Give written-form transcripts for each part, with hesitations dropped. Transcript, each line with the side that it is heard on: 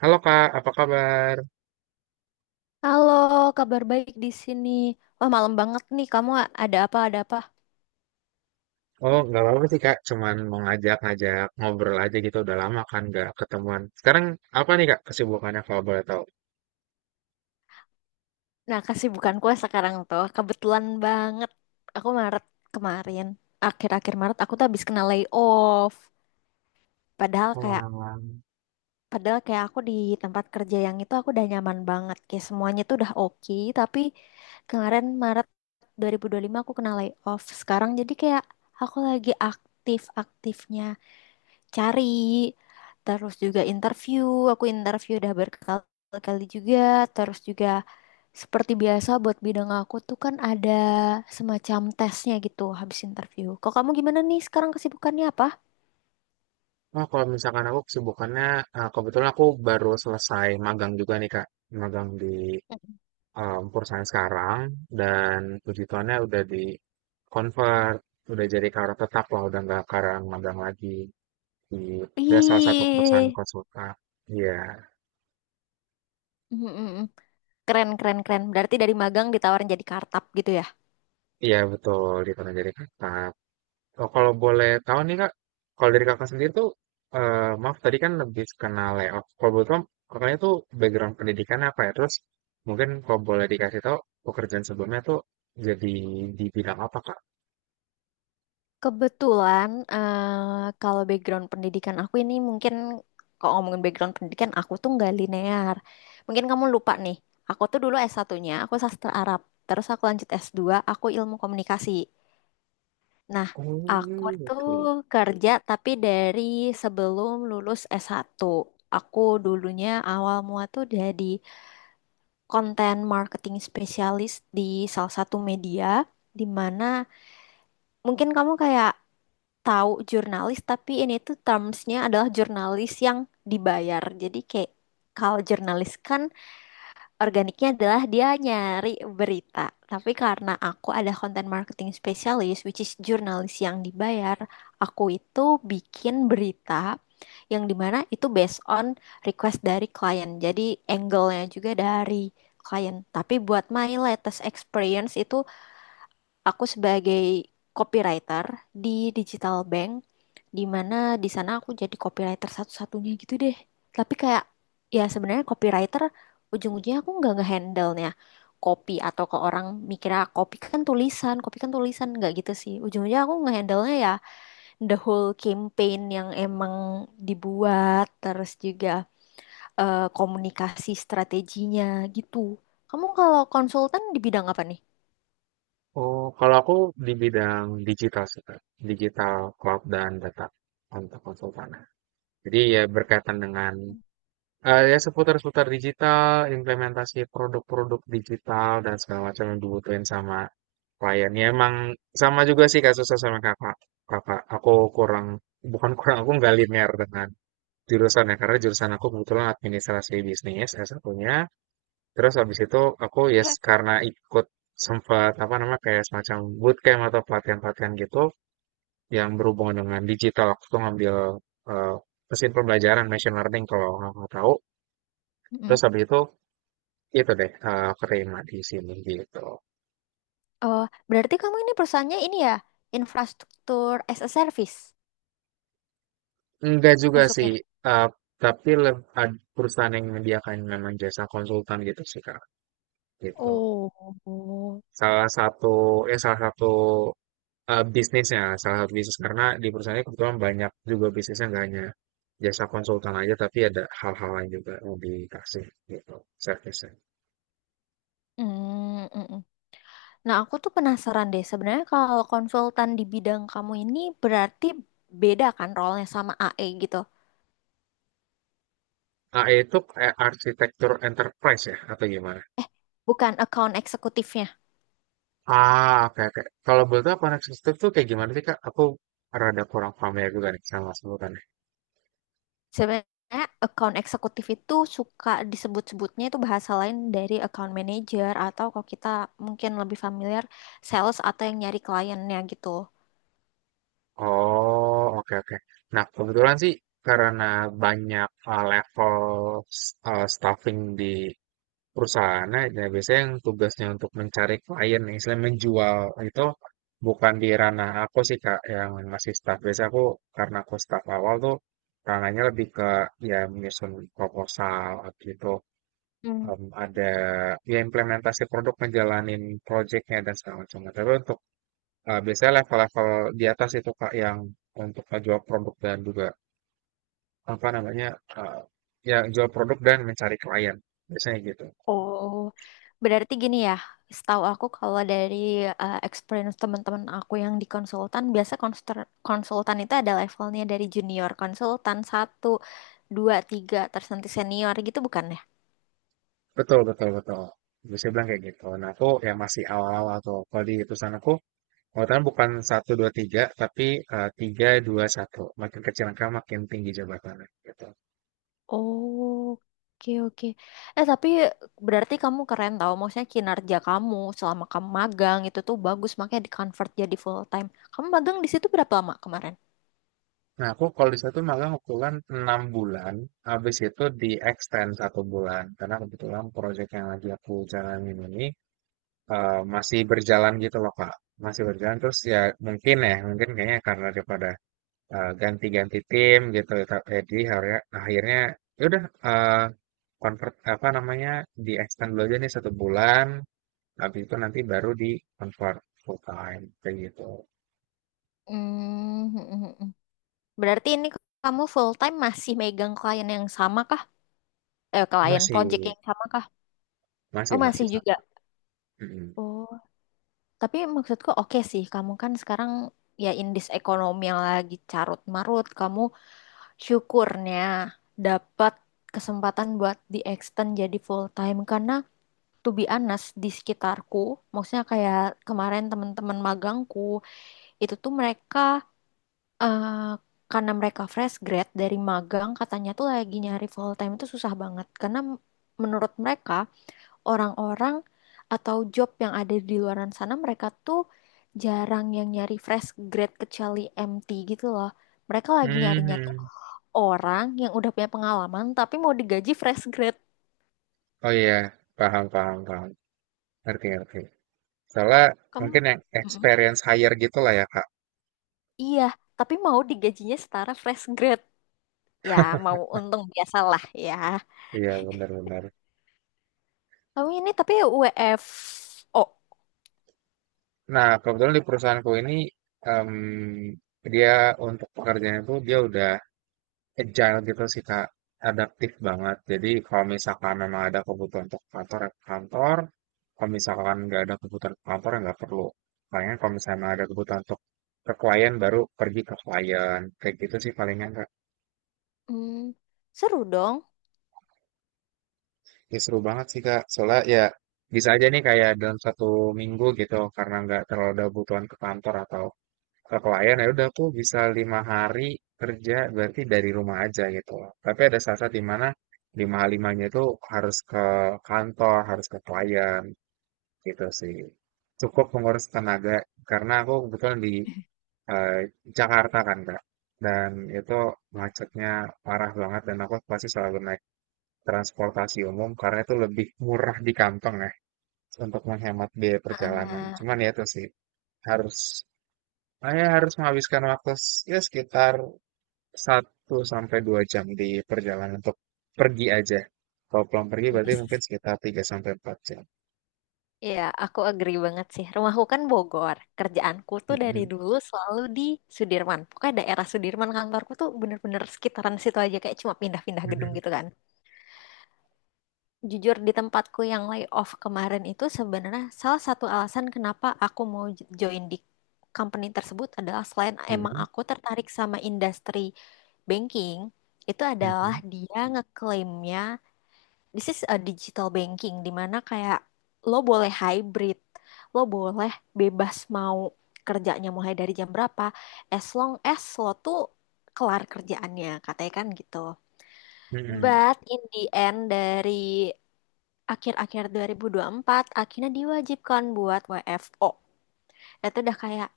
right: Halo Kak, apa kabar?
left: Halo, kabar baik di sini. Wah, malam banget nih. Kamu ada apa? Ada apa?
right: Oh, nggak apa-apa sih Kak, cuman mau ngajak-ngajak ngobrol aja gitu, udah lama kan nggak ketemuan. Sekarang apa nih Kak kesibukannya kalau boleh tahu?
left: Nah, kesibukanku sekarang tuh kebetulan banget. Aku Maret kemarin, akhir-akhir Maret aku tuh habis kena layoff. Padahal kayak
right: Wah,
left: padahal kayak aku di tempat kerja yang itu aku udah nyaman banget. Kayak semuanya tuh udah oke, tapi kemarin Maret dua 2025 aku kena layoff. Sekarang jadi kayak aku lagi aktif-aktifnya. Cari, terus juga interview, aku interview udah berkali-kali juga, terus juga seperti biasa buat bidang aku tuh kan ada semacam tesnya gitu habis interview. Kok kamu gimana nih sekarang kesibukannya apa?
right: oh, kalau misalkan aku kesibukannya, kebetulan aku baru selesai magang juga nih Kak, magang di perusahaan sekarang, dan puji Tuhannya udah di convert, udah jadi karyawan tetap lah, udah nggak karang magang lagi di ya, salah satu
left: Ih.
right: perusahaan konsultan. Iya.
left: mm, mm, mm. Keren keren keren, berarti dari magang ditawarin jadi kartap gitu ya.
right: Iya betul, ditonton dari kakak. Oh, kalau boleh tahu nih Kak, kalau dari kakak sendiri tuh, maaf tadi kan lebih kenal layout. Kalau boleh tahu, kakaknya tuh background pendidikan apa ya? Terus mungkin kalau boleh dikasih tahu, pekerjaan sebelumnya tuh jadi di bidang apa Kak?
left: Kebetulan, kalau background pendidikan aku ini mungkin kalau ngomongin background pendidikan aku tuh nggak linear. Mungkin kamu lupa nih, aku tuh dulu S1-nya, aku sastra Arab. Terus aku lanjut S2, aku ilmu komunikasi. Nah, aku
right: Oh,
left: tuh
right: oke.
left: kerja tapi dari sebelum lulus S1. Aku dulunya awal mua tuh jadi content marketing spesialis di salah satu media, di mana mungkin kamu kayak tahu jurnalis, tapi ini tuh termsnya adalah jurnalis yang dibayar. Jadi kayak kalau jurnalis kan organiknya adalah dia nyari berita, tapi karena aku ada content marketing specialist, which is jurnalis yang dibayar, aku itu bikin berita yang dimana itu based on request dari klien, jadi angle-nya juga dari klien. Tapi buat my latest experience itu aku sebagai copywriter di digital bank, di mana di sana aku jadi copywriter satu-satunya gitu deh. Tapi kayak ya sebenarnya copywriter, ujung-ujungnya aku nggak ngehandle-nya copy. Atau ke orang mikirnya copy kan tulisan, copy kan tulisan, nggak gitu sih. Ujung-ujungnya aku ngehandle-nya ya the whole campaign yang emang dibuat, terus juga komunikasi strateginya gitu. Kamu kalau konsultan di bidang apa nih?
right: Oh, kalau aku di bidang digital sih Kak, digital cloud dan data untuk konsultan. Jadi ya berkaitan dengan ya seputar-seputar digital, implementasi produk-produk digital dan segala macam yang dibutuhin sama klien. Ya emang sama juga sih kasusnya sama Kakak Kakak. Aku kurang bukan kurang, aku nggak linear dengan jurusan ya, karena jurusan aku kebetulan administrasi bisnis salah satunya terus habis itu aku yes karena ikut sempat apa namanya, kayak semacam bootcamp atau pelatihan-pelatihan gitu yang berhubungan dengan digital. Aku tuh ngambil, eee, mesin pembelajaran machine learning kalau nggak tahu. Terus habis itu deh, Prima di sini gitu.
left: Oh, berarti kamu ini perusahaannya ini ya, infrastruktur as a service
right: Enggak juga sih,
left: masuknya.
right: eee, tapi leb ad perusahaan yang menyediakan memang jasa konsultan gitu sih, Kak, gitu.
left: Oh.
right: Salah satu ya salah satu, bisnisnya, salah satu bisnis karena di perusahaannya kebetulan banyak juga bisnisnya nggak hanya jasa konsultan aja, tapi ada hal-hal lain juga yang dikasih gitu servisnya.
left: Hmm. Mm. Nah, aku tuh penasaran deh. Sebenarnya kalau konsultan di bidang kamu ini berarti beda kan role-nya sama AE gitu.
right: AE itu kayak arsitektur enterprise ya atau gimana?
left: Bukan account eksekutifnya.
right: Ah, oke, oke. Kalau boleh tahu Connect System tuh kayak gimana sih, Kak? Aku rada kurang familiar juga nih sama sebutannya.
left: Sebenarnya account eksekutif itu suka disebut-sebutnya itu bahasa lain dari account manager, atau kalau kita mungkin lebih familiar, sales atau yang nyari kliennya gitu.
right: Oh, oke, oke. Nah, kebetulan sih karena banyak level staffing di perusahaannya, ya biasanya yang tugasnya untuk mencari klien, misalnya menjual itu bukan di ranah aku sih, Kak, yang masih staff. Biasanya aku, karena aku staff awal tuh, ranahnya lebih ke ya menyusun proposal gitu, ada ya implementasi produk ngejalanin projectnya dan segala macamnya. Tapi untuk biasanya level-level di atas itu Kak yang untuk jual produk dan juga apa namanya uh, ya jual produk dan mencari klien biasanya gitu.
left: Oh, berarti gini ya, setahu aku kalau dari experience teman-teman aku yang di konsultan, biasa konsultan itu ada levelnya dari junior konsultan satu, dua, tiga, terus nanti senior gitu, bukan ya?
right: Betul betul betul. Bisa bilang kayak gitu. Nah aku ya masih awal-awal atau kalau di perusahaan aku Pengetahuan bukan satu dua tiga tapi tiga dua satu. Makin kecil angka makin tinggi jabatannya gitu.
left: Oh, oke oke. Eh tapi berarti kamu keren tau, maksudnya kinerja kamu selama kamu magang itu tuh bagus, makanya di convert jadi full time. Kamu magang di situ berapa lama kemarin?
right: Nah, aku kalau di situ malah kebetulan enam bulan, habis itu di extend satu bulan. Karena kebetulan proyek yang lagi aku jalanin ini masih berjalan gitu loh, Kak. Masih berjalan terus ya, mungkin kayaknya karena daripada ganti-ganti tim gitu. Jadi akhirnya, ya udah eh, convert apa namanya di extend dulu aja nih satu bulan. Habis itu nanti baru di convert full time kayak gitu.
left: Hmm. Berarti ini kamu full time masih megang klien yang sama kah? Eh, klien
right: Masih,
left: project yang sama kah?
right: masih,
left: Oh,
right: masih
left: masih juga.
right: sama. Mm-mm.
left: Oh, tapi maksudku oke sih. Kamu kan sekarang ya in this ekonomi yang lagi carut marut, kamu syukurnya dapat kesempatan buat di extend jadi full time, karena to be honest di sekitarku, maksudnya kayak kemarin teman-teman magangku, itu tuh mereka eh karena mereka fresh grad dari magang, katanya tuh lagi nyari full time itu susah banget karena menurut mereka orang-orang atau job yang ada di luaran sana, mereka tuh jarang yang nyari fresh grad kecuali MT gitu loh. Mereka lagi nyarinya tuh
right: Mhm.
left: orang yang udah punya pengalaman tapi mau digaji fresh grad.
right: Oh iya, paham, paham, paham. Ngerti, ngerti. Soalnya
left: Kamu.
right: mungkin yang
left: Mm-mm.
right: experience higher gitu lah ya, Kak.
left: Iya, tapi mau digajinya setara fresh grad, ya mau untung biasalah ya.
right: Iya, benar-benar.
left: Kamu ini tapi WFO?
right: Nah, kebetulan di perusahaanku ini, em, dia untuk pekerjaan itu dia udah agile gitu sih, Kak. Adaptif banget. Jadi kalau misalkan memang ada kebutuhan untuk kantor, ya ke kantor. Kalau misalkan nggak ada kebutuhan ke kantor, ya nggak perlu. Palingan kalau misalnya memang ada kebutuhan untuk ke klien, baru pergi ke klien. Kayak gitu sih palingan,
left: Hmm, seru dong.
right: ya, seru banget sih Kak. Soalnya ya bisa aja nih kayak dalam satu minggu gitu karena nggak terlalu ada kebutuhan ke kantor atau ke klien ya udah aku bisa lima hari kerja berarti dari rumah aja gitu loh. Tapi ada saat-saat di mana lima hari limanya itu harus ke kantor, harus ke klien gitu sih. Cukup menguras tenaga karena aku kebetulan di eh, Jakarta kan Kak. Dan itu macetnya parah banget dan aku pasti selalu naik transportasi umum karena itu lebih murah di kantong ya untuk menghemat biaya perjalanan.
left: Ah,
right: Cuman ya itu sih harus harus menghabiskan waktu ya sekitar satu sampai 2 jam di perjalanan untuk pergi aja. Kalau pulang pergi berarti mungkin
left: yes.
right: sekitar 3 sampai 4 jam.
left: Iya, aku agree banget sih. Rumahku kan Bogor. Kerjaanku tuh dari
right: Mhm,
left: dulu selalu di Sudirman. Pokoknya daerah Sudirman, kantorku tuh bener-bener sekitaran situ aja. Kayak cuma pindah-pindah gedung
right: mhm,
left: gitu kan. Jujur di tempatku yang layoff kemarin itu sebenarnya salah satu alasan kenapa aku mau join di company tersebut adalah selain emang
right: mhm,
left: aku tertarik sama industri banking, itu adalah
right: mhm,
left: dia ngeklaimnya this is a digital banking di mana kayak lo boleh hybrid, lo boleh bebas mau kerjanya mulai dari jam berapa, as long as lo tuh kelar kerjaannya, katanya kan gitu.
right: mhm,
left: But in the end dari akhir-akhir 2024 akhirnya diwajibkan buat WFO. Itu udah kayak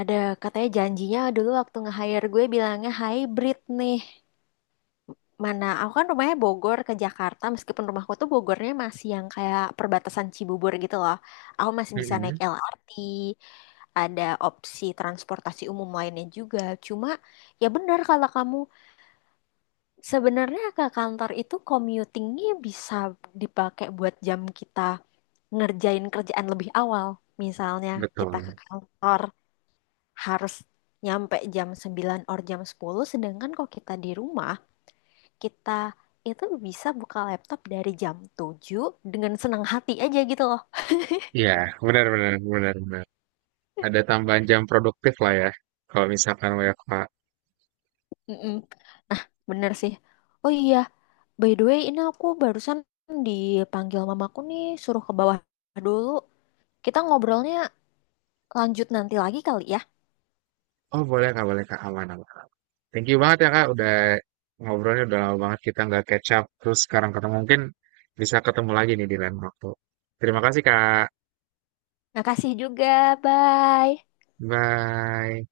left: ada, katanya janjinya dulu waktu nge-hire gue bilangnya hybrid nih. Mana, aku kan rumahnya Bogor ke Jakarta, meskipun rumahku tuh Bogornya masih yang kayak perbatasan Cibubur gitu loh. Aku masih bisa naik
right: mhm.
left: LRT, ada opsi transportasi umum lainnya juga. Cuma ya benar, kalau kamu sebenarnya ke kantor itu commutingnya bisa dipakai buat jam kita ngerjain kerjaan lebih awal. Misalnya kita ke
right: Betul.
left: kantor harus nyampe jam 9 or jam 10, sedangkan kalau kita di rumah, kita itu bisa buka laptop dari jam 7 dengan senang hati aja gitu loh.
right: Iya, benar benar benar benar. Ada tambahan jam produktif lah ya. Kalau misalkan WFH.
left: Mm-mm, bener sih. Oh iya, by the way ini aku barusan dipanggil mamaku nih, suruh ke bawah dulu. Kita ngobrolnya lanjut nanti lagi kali ya.
right: Oh, boleh Kak, aman aman. Thank you banget ya Kak, udah ngobrolnya udah lama banget kita nggak catch up. Terus sekarang ketemu mungkin bisa ketemu lagi nih di lain waktu. Terima kasih Kak.
left: Makasih juga, bye.
right: Bye.